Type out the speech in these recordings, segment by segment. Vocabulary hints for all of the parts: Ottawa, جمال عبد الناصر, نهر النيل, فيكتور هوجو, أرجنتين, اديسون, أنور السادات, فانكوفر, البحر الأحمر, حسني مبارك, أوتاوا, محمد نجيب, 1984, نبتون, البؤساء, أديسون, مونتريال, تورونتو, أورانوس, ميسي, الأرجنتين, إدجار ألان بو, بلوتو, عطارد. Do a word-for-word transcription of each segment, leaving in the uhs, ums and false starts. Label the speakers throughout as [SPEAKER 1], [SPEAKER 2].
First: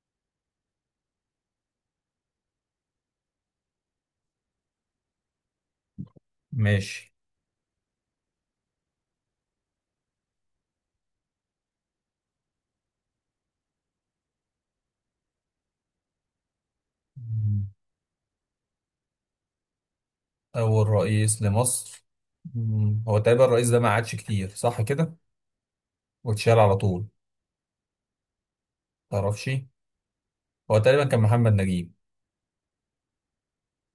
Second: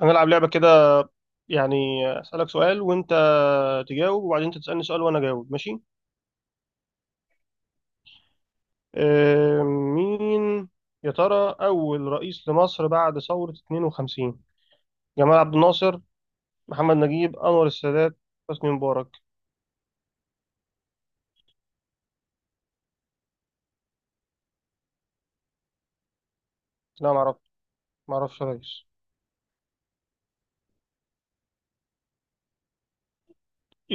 [SPEAKER 1] هنلعب لعبة كده، يعني أسألك سؤال وأنت تجاوب، وبعدين أنت تسألني سؤال وأنا أجاوب، ماشي؟
[SPEAKER 2] ماشي.
[SPEAKER 1] آه، مين يا ترى أول رئيس لمصر بعد ثورة اتنين وخمسين؟ جمال عبد الناصر، محمد نجيب،
[SPEAKER 2] مم.
[SPEAKER 1] أنور السادات، حسني مبارك؟
[SPEAKER 2] أول رئيس لمصر. مم. هو تقريبا الرئيس ده ما قعدش كتير، صح كده، واتشال على طول.
[SPEAKER 1] لا، معرف معرفش يا ريس.
[SPEAKER 2] متعرفش. هو تقريبا كان محمد نجيب.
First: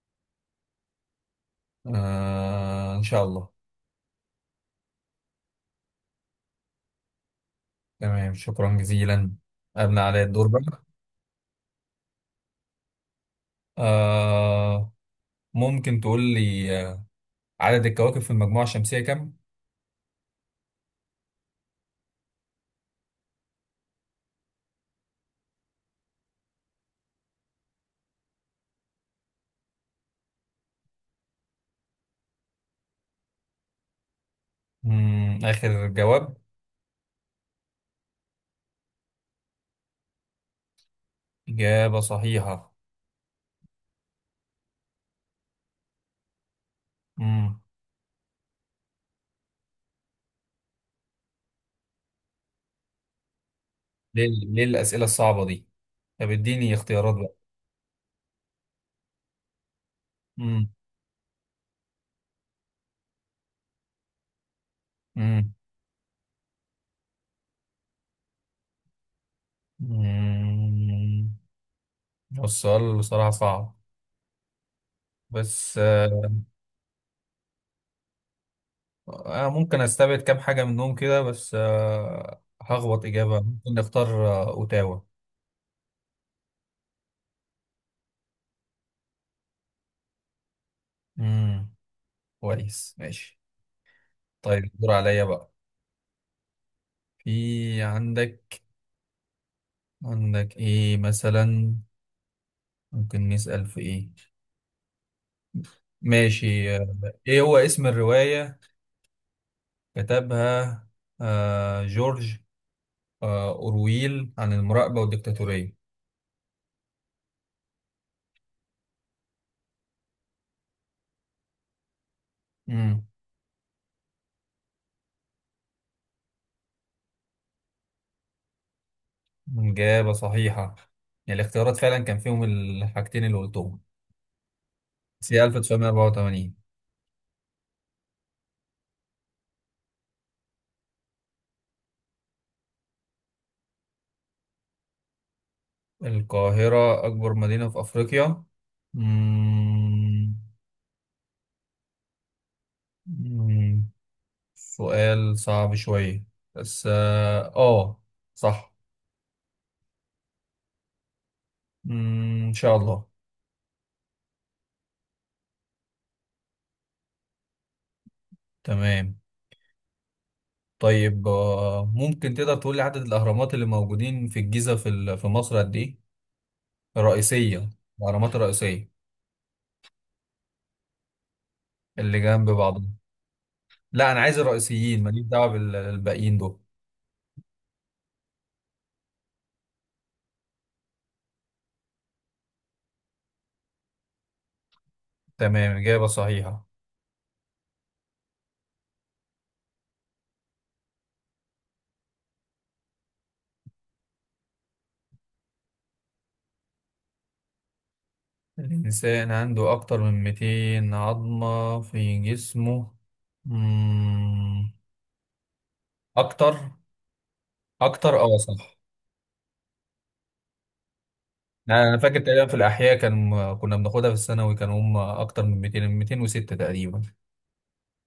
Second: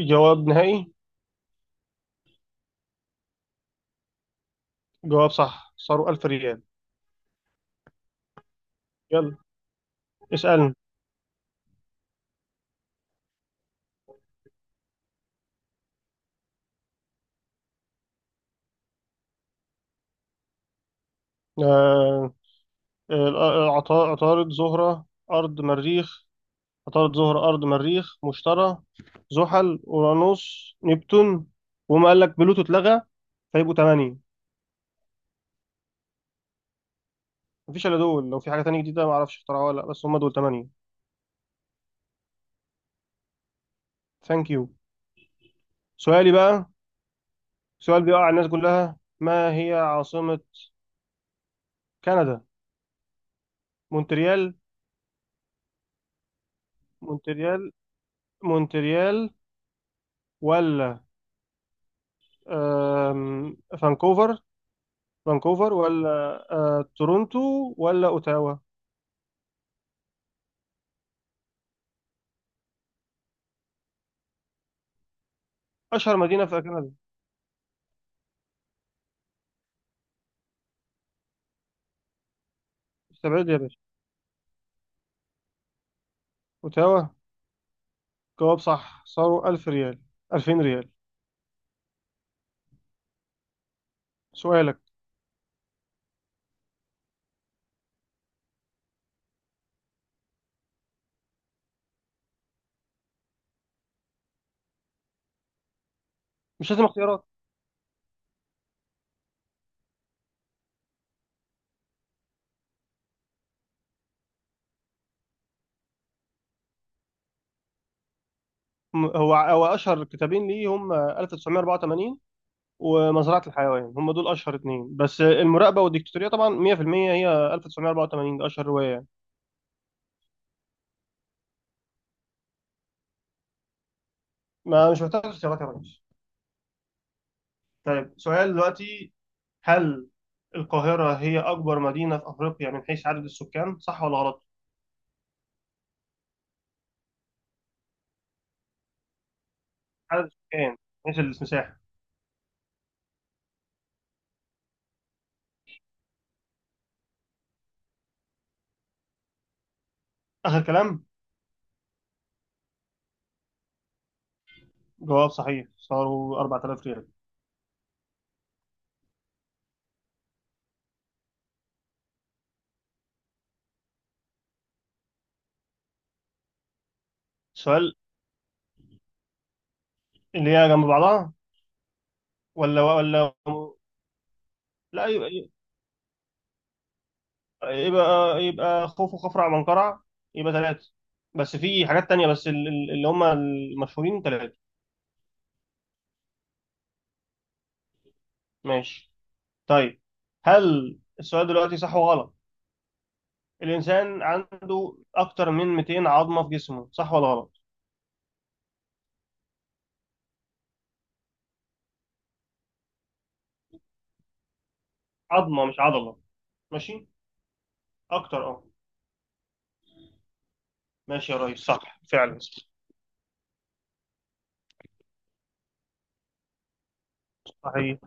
[SPEAKER 1] جواب نهائي.
[SPEAKER 2] آه، إن شاء الله.
[SPEAKER 1] جواب صح، صاروا ألف ريال.
[SPEAKER 2] تمام، شكرا جزيلا.
[SPEAKER 1] يلا،
[SPEAKER 2] أبنى علي الدور
[SPEAKER 1] اسألني.
[SPEAKER 2] بقى. آه ممكن تقول لي آه، عدد الكواكب في المجموعة الشمسية كم؟
[SPEAKER 1] آه، آه، آه، عطا- عطارد، زهرة، أرض، مريخ، عطارد، زهر، أرض، مريخ، مشتري، زحل، أورانوس، نبتون. وما قال لك بلوتو اتلغى. فيبقوا تمانية.
[SPEAKER 2] مم. آخر جواب.
[SPEAKER 1] مفيش إلا دول، لو في حاجة تانية جديدة معرفش اخترعوها ولا لأ، بس هم دول تمانية.
[SPEAKER 2] إجابة صحيحة.
[SPEAKER 1] ثانك يو. سؤالي بقى.
[SPEAKER 2] مم.
[SPEAKER 1] سؤال بيقع على الناس كلها، ما هي عاصمة كندا؟
[SPEAKER 2] ليه
[SPEAKER 1] مونتريال
[SPEAKER 2] ليه الأسئلة الصعبة دي؟ طب اديني اختيارات بقى.
[SPEAKER 1] مونتريال مونتريال،
[SPEAKER 2] مم.
[SPEAKER 1] ولا آم، فانكوفر،
[SPEAKER 2] مم.
[SPEAKER 1] فانكوفر ولا آه، تورونتو، ولا أوتاوا؟
[SPEAKER 2] مم. هو السؤال بصراحة صعب، بس
[SPEAKER 1] أشهر
[SPEAKER 2] آه،
[SPEAKER 1] مدينة في كندا.
[SPEAKER 2] أنا ممكن أستبعد كام حاجة منهم كده، بس آه، هخبط إجابة،
[SPEAKER 1] استبعد يا
[SPEAKER 2] ممكن
[SPEAKER 1] باشا.
[SPEAKER 2] نختار آه، أوتاوا.
[SPEAKER 1] أوتاوا. جواب صح، صاروا ألف ريال، ألفين ريال.
[SPEAKER 2] امم كويس، ماشي. طيب
[SPEAKER 1] سؤالك.
[SPEAKER 2] الدور عليا بقى. في عندك عندك إيه مثلا؟ ممكن نسأل في إيه؟
[SPEAKER 1] مش
[SPEAKER 2] ماشي.
[SPEAKER 1] لازم
[SPEAKER 2] آه،
[SPEAKER 1] اختيارات.
[SPEAKER 2] إيه هو اسم الرواية كتبها آه، جورج آه، أورويل عن المراقبة والديكتاتورية؟
[SPEAKER 1] م- هو هو اشهر كتابين ليه هم ألف وتسعمية أربعة وتمانين
[SPEAKER 2] مم.
[SPEAKER 1] ومزرعة الحيوان. هم دول اشهر اتنين، بس المراقبة والديكتاتورية طبعا مئة في المئة. هي ألف وتسعمية أربعة وتمانين ده اشهر رواية يعني.
[SPEAKER 2] إجابة صحيحة. يعني الاختيارات فعلا كان فيهم الحاجتين اللي قلتهم،
[SPEAKER 1] ما مش محتاج
[SPEAKER 2] بس هي
[SPEAKER 1] اختيارات يا ريس.
[SPEAKER 2] ألف وتسعمية وأربعة وتمانين.
[SPEAKER 1] طيب، سؤال دلوقتي. هل القاهرة هي أكبر مدينة في أفريقيا من حيث عدد السكان، صح ولا غلط؟
[SPEAKER 2] القاهرة أكبر مدينة في أفريقيا.
[SPEAKER 1] عدد
[SPEAKER 2] مم...
[SPEAKER 1] السكان، من حيث المساحة.
[SPEAKER 2] مم... سؤال صعب شوية، بس آه آه، صح.
[SPEAKER 1] آخر كلام.
[SPEAKER 2] مم... إن شاء الله.
[SPEAKER 1] جواب صحيح، صاروا أربعة آلاف ريال.
[SPEAKER 2] تمام. طيب آه، ممكن تقدر تقول لي عدد الأهرامات اللي موجودين في الجيزة في ال- في مصر قد إيه؟ الرئيسية.
[SPEAKER 1] السؤال،
[SPEAKER 2] الأهرامات الرئيسية.
[SPEAKER 1] اللي هي جنب بعضها.
[SPEAKER 2] اللي جنب
[SPEAKER 1] ولا
[SPEAKER 2] بعض.
[SPEAKER 1] ولا
[SPEAKER 2] لا، انا عايز الرئيسيين،
[SPEAKER 1] لا،
[SPEAKER 2] ماليش دعوه
[SPEAKER 1] يبقى
[SPEAKER 2] بالباقيين دول.
[SPEAKER 1] يبقى يبقى خوف وخفرع منقرع. يبقى ثلاثة. بس في حاجات تانية، بس ال- ال- اللي هم المشهورين ثلاثة.
[SPEAKER 2] تمام، اجابه صحيحه.
[SPEAKER 1] ماشي. طيب، هل السؤال دلوقتي صح وغلط؟ الإنسان عنده أكتر من مئتين عظمة في جسمه، صح ولا غلط؟
[SPEAKER 2] الانسان عنده اكتر من مئتين عظمه في جسمه. مم.
[SPEAKER 1] عظمة مش عضلة.
[SPEAKER 2] اكتر.
[SPEAKER 1] ماشي.
[SPEAKER 2] اكتر، اه،
[SPEAKER 1] أكتر، أه.
[SPEAKER 2] صح.
[SPEAKER 1] ماشي يا ريس،
[SPEAKER 2] انا أنا
[SPEAKER 1] صح
[SPEAKER 2] فاكر
[SPEAKER 1] فعلا.
[SPEAKER 2] تقريبا في الاحياء، كان كنا بناخدها في الثانوي، كان هم اكتر من مئتين، مئتين وستة تقريبا.
[SPEAKER 1] صحيح.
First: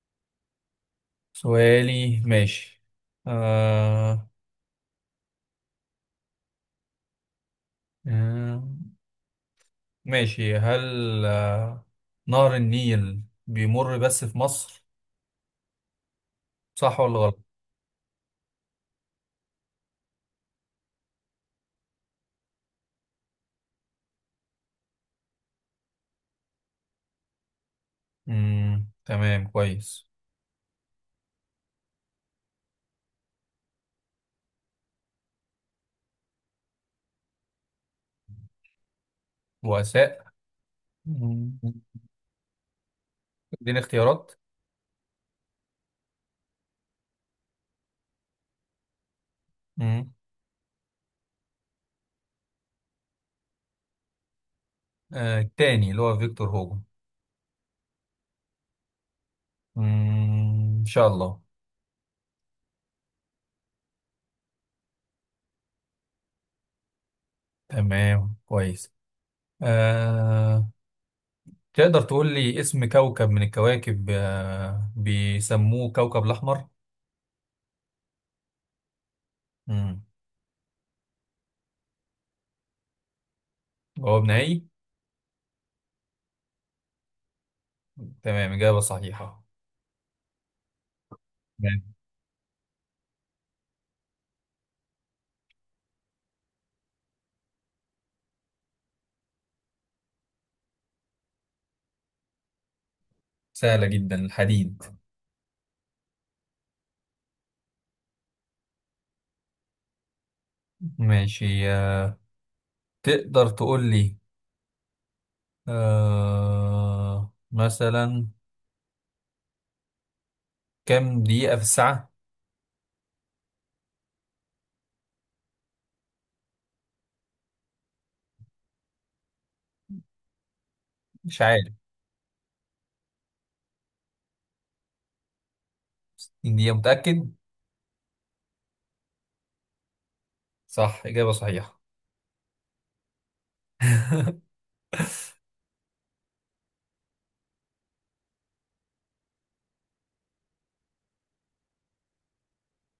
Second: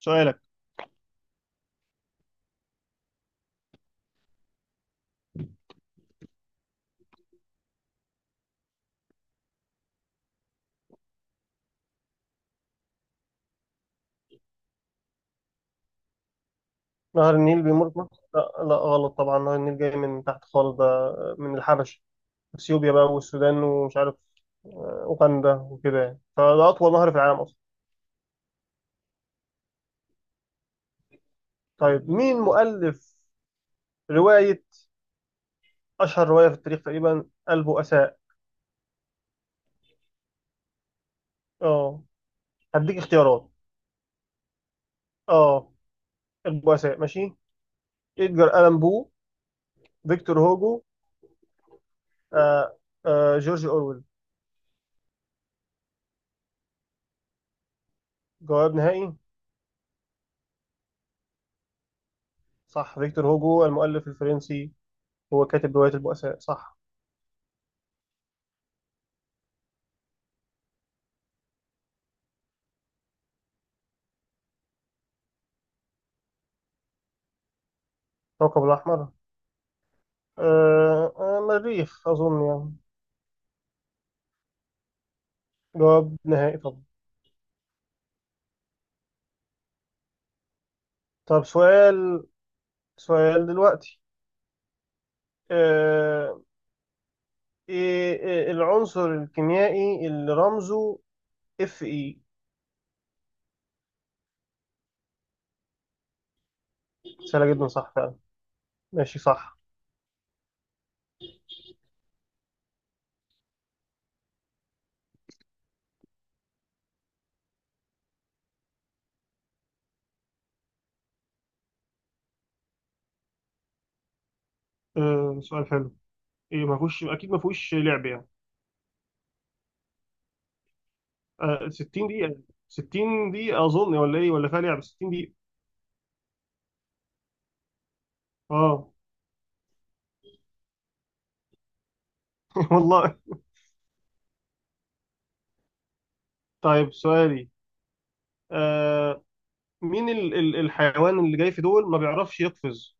[SPEAKER 1] سؤالك.
[SPEAKER 2] سؤالي ماشي. آه... آه... ماشي. هل آه... نهر النيل بيمر بس في مصر، صح ولا
[SPEAKER 1] نهر
[SPEAKER 2] غلط؟
[SPEAKER 1] النيل بيمر في مصر؟ لا. لا، غلط طبعا. نهر النيل جاي من تحت خالص ده، من الحبش، اثيوبيا بقى والسودان، ومش عارف، أوغندا وكده، يعني فده أطول نهر في العالم أصلا.
[SPEAKER 2] مم. تمام، كويس.
[SPEAKER 1] طيب، مين مؤلف رواية، أشهر رواية في التاريخ تقريبا، البؤساء؟
[SPEAKER 2] بؤساء. مم.
[SPEAKER 1] أه، هديك اختيارات.
[SPEAKER 2] اديني اختيارات.
[SPEAKER 1] أه، البؤساء، ماشي. إدجار ألان بو،
[SPEAKER 2] مم.
[SPEAKER 1] فيكتور هوجو، آه آه جورج أورويل؟
[SPEAKER 2] آه التاني اللي هو فيكتور هوجو.
[SPEAKER 1] جواب نهائي.
[SPEAKER 2] مم. ان شاء الله.
[SPEAKER 1] صح، فيكتور هوجو المؤلف الفرنسي، هو كاتب رواية البؤساء، صح.
[SPEAKER 2] تمام، كويس. آه تقدر تقول لي اسم كوكب من الكواكب آه بيسموه كوكب الأحمر.
[SPEAKER 1] كوكب الأحمر؟
[SPEAKER 2] مم.
[SPEAKER 1] آه آه مريخ أظن يعني.
[SPEAKER 2] جواب نهائي.
[SPEAKER 1] جواب نهائي طبعا.
[SPEAKER 2] تمام، إجابة صحيحة.
[SPEAKER 1] طب
[SPEAKER 2] تمام.
[SPEAKER 1] سؤال. سؤال دلوقتي. آه، إيه العنصر الكيميائي اللي رمزه اف اي؟
[SPEAKER 2] سهلة جدا، الحديد.
[SPEAKER 1] سهله جدا، صح فعلا. ماشي، صح.
[SPEAKER 2] ماشي. آه تقدر تقول لي آه مثلا كم دقيقة في الساعة؟
[SPEAKER 1] آه سؤال حلو. إيه، ما فيهوش، اكيد ما فيهوش لعب يعني.
[SPEAKER 2] مش عارف.
[SPEAKER 1] آه ستين دقيقه. ستين دقيقه اظن، ولا ايه ولا فيها لعب، ستين دقيقه.
[SPEAKER 2] اني متأكد.
[SPEAKER 1] اه.
[SPEAKER 2] صح، إجابة صحيحة.
[SPEAKER 1] والله. طيب، سؤالي. آه مين ال ال الحيوان اللي جاي في دول ما بيعرفش يقفز.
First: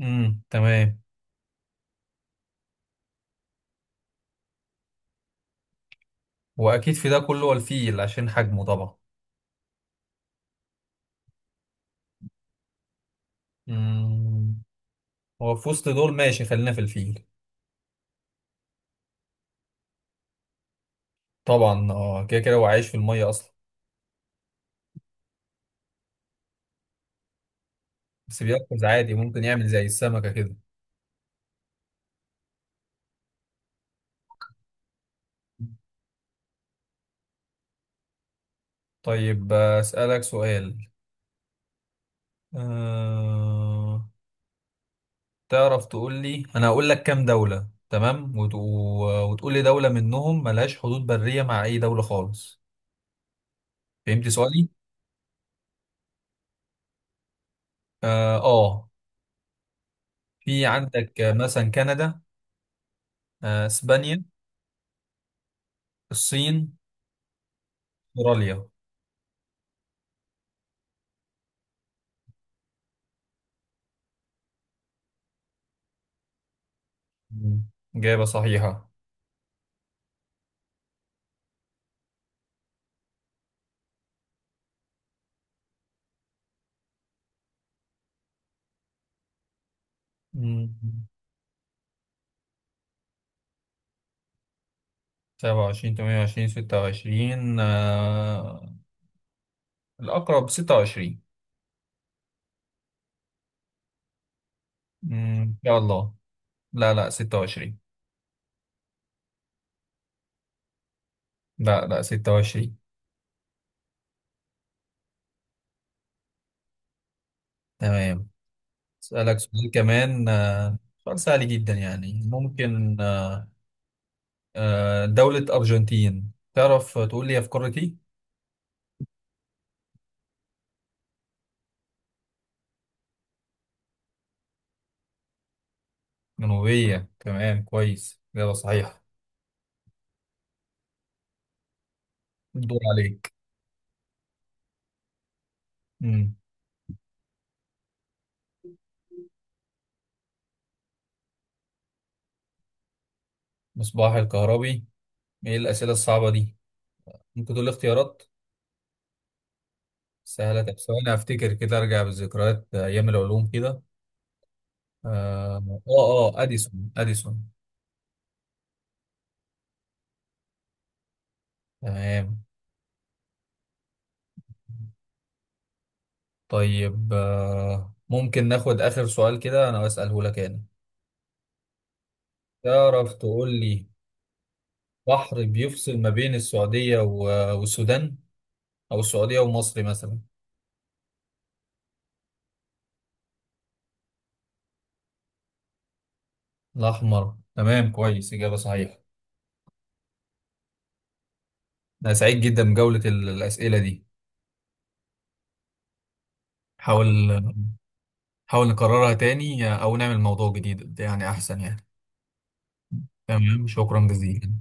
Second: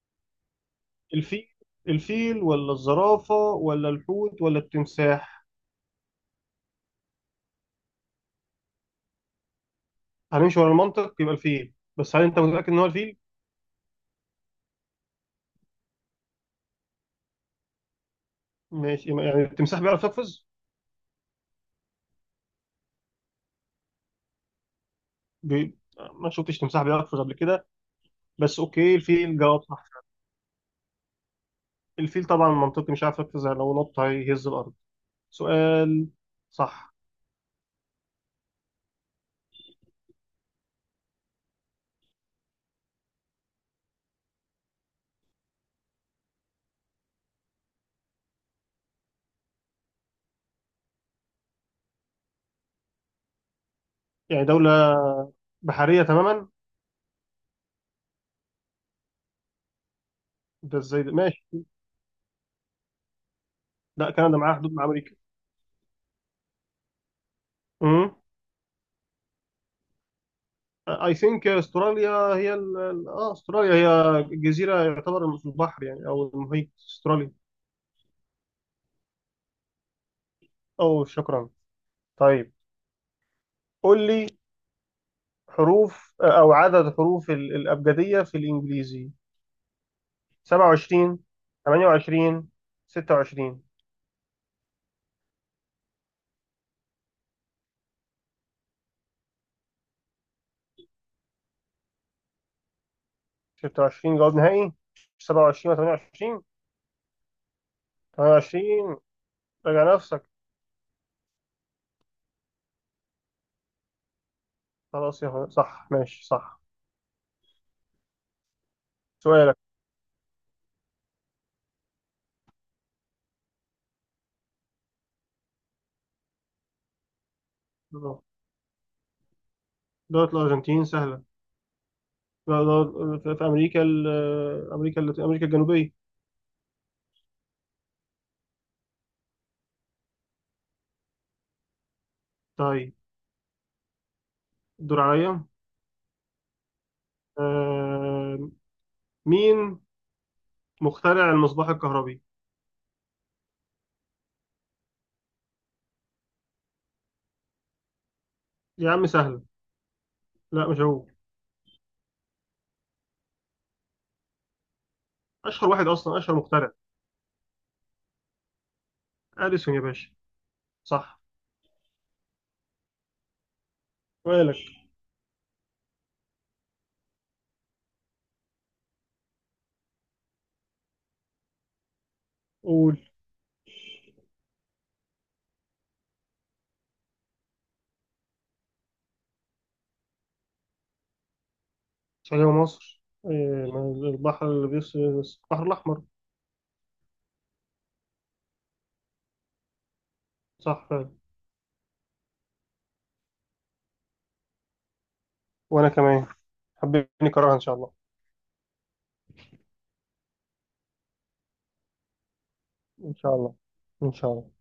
[SPEAKER 2] امم تمام.
[SPEAKER 1] الفيل الفيل ولا الزرافه ولا الحوت ولا التمساح؟
[SPEAKER 2] واكيد في ده كله هو الفيل عشان حجمه طبعا.
[SPEAKER 1] هنمشي ورا المنطق، يبقى الفيل، بس هل انت متاكد ان هو الفيل؟
[SPEAKER 2] امم هو في وسط دول، ماشي، خلينا في الفيل.
[SPEAKER 1] ماشي، يعني التمساح بيعرف يقفز؟
[SPEAKER 2] طبعا اه، كده كده هو عايش في المية اصلا.
[SPEAKER 1] بي... ما شفتش تمساح بيقفز قبل كده.
[SPEAKER 2] بس
[SPEAKER 1] بس
[SPEAKER 2] بيقفز
[SPEAKER 1] اوكي،
[SPEAKER 2] عادي،
[SPEAKER 1] الفيل
[SPEAKER 2] ممكن
[SPEAKER 1] جواب
[SPEAKER 2] يعمل
[SPEAKER 1] صح.
[SPEAKER 2] زي السمكة كده.
[SPEAKER 1] الفيل طبعا منطقي مش عارف يقفز يعني، لو نط هيهز الارض. سؤال، صح.
[SPEAKER 2] طيب آه، اسألك سؤال. أه... تعرف تقول لي، انا هقول لك كام دولة تمام وت... و- وتقول لي دولة منهم ملهاش حدود برية مع اي دولة خالص. فهمت
[SPEAKER 1] يعني
[SPEAKER 2] سؤالي؟
[SPEAKER 1] دولة بحرية تماما؟
[SPEAKER 2] اه، آه. في
[SPEAKER 1] ده ازاي ده،
[SPEAKER 2] عندك آه،
[SPEAKER 1] ماشي.
[SPEAKER 2] مثلا كندا، آه،
[SPEAKER 1] لا،
[SPEAKER 2] اسبانيا،
[SPEAKER 1] كندا معاها حدود مع امريكا.
[SPEAKER 2] الصين،
[SPEAKER 1] امم.
[SPEAKER 2] استراليا.
[SPEAKER 1] اي ثينك استراليا. هي ال... ال- اه استراليا هي جزيرة، يعتبر في البحر يعني او المحيط، استراليا.
[SPEAKER 2] مم. إجابة صحيحة.
[SPEAKER 1] او، شكرا. طيب، قول لي. حروف، او عدد حروف ال- الابجدية في الانجليزي.
[SPEAKER 2] مم.
[SPEAKER 1] سبعة وعشرين، ثمانية وعشرين، ستة وعشرين؟
[SPEAKER 2] سبعة وعشرين، تمانية وعشرين، ستة وعشرين، آه، الأقرب ستة وعشرين.
[SPEAKER 1] ستة وعشرين جواب نهائي.
[SPEAKER 2] مم، إن
[SPEAKER 1] سبعة وعشرين ولا
[SPEAKER 2] شاء الله.
[SPEAKER 1] تمنية وعشرين؟
[SPEAKER 2] لا لا ستة وعشرين.
[SPEAKER 1] تمنية وعشرين، راجع نفسك.
[SPEAKER 2] لا لا ستة وعشرين.
[SPEAKER 1] خلاص يا هو- صح، ماشي صح.
[SPEAKER 2] تمام. أسألك
[SPEAKER 1] سؤالك.
[SPEAKER 2] سؤال كمان، آه، سؤال سهل جدا يعني، ممكن آه، آه، دولة أرجنتين تعرف تقول لي هي في قارة إيه؟
[SPEAKER 1] دولة الأرجنتين سهلة. لا، دولة- في في أمريكا ال- أمريكا اللاتين- أمريكا الجنوبية.
[SPEAKER 2] جنوبية. تمام، كويس، إجابة صحيحة. الدور
[SPEAKER 1] طيب،
[SPEAKER 2] عليك.
[SPEAKER 1] الدور عليا. آه، مين مخترع المصباح الكهربي؟
[SPEAKER 2] مصباح الكهربي؟ ايه الأسئلة الصعبة دي؟ ممكن تقول لي اختيارات؟
[SPEAKER 1] يا عم سهلة.
[SPEAKER 2] سهلة؟
[SPEAKER 1] لا،
[SPEAKER 2] طب
[SPEAKER 1] مش هو.
[SPEAKER 2] ثواني افتكر كده، ارجع بالذكريات ايام العلوم كده. اه
[SPEAKER 1] أشهر واحد أصلا،
[SPEAKER 2] اه،
[SPEAKER 1] أشهر
[SPEAKER 2] آه،
[SPEAKER 1] مخترع.
[SPEAKER 2] اديسون، اديسون.
[SPEAKER 1] أديسون يا باشا. صح.
[SPEAKER 2] تمام.
[SPEAKER 1] سؤالك.
[SPEAKER 2] طيب آه ممكن ناخد اخر سؤال كده، انا اساله لك انا.
[SPEAKER 1] قول.
[SPEAKER 2] تعرف تقول لي، بحر بيفصل ما بين السعودية و- والسودان، او السعودية ومصر مثلا.
[SPEAKER 1] السعودية ومصر. آه، البحر اللي بيص البحر الأحمر.
[SPEAKER 2] الاحمر، تمام، كويس، اجابة صحيحة.
[SPEAKER 1] صح فعلا.
[SPEAKER 2] انا سعيد جدا بجولة ال- الأسئلة دي.
[SPEAKER 1] وأنا كمان.
[SPEAKER 2] حاول
[SPEAKER 1] حبيبني كراها ان شاء الله.
[SPEAKER 2] حاول نكررها تاني او نعمل موضوع جديد يعني، احسن يعني.
[SPEAKER 1] ان شاء الله.
[SPEAKER 2] تمام، شكرا
[SPEAKER 1] ان شاء
[SPEAKER 2] جزيلا.
[SPEAKER 1] الله.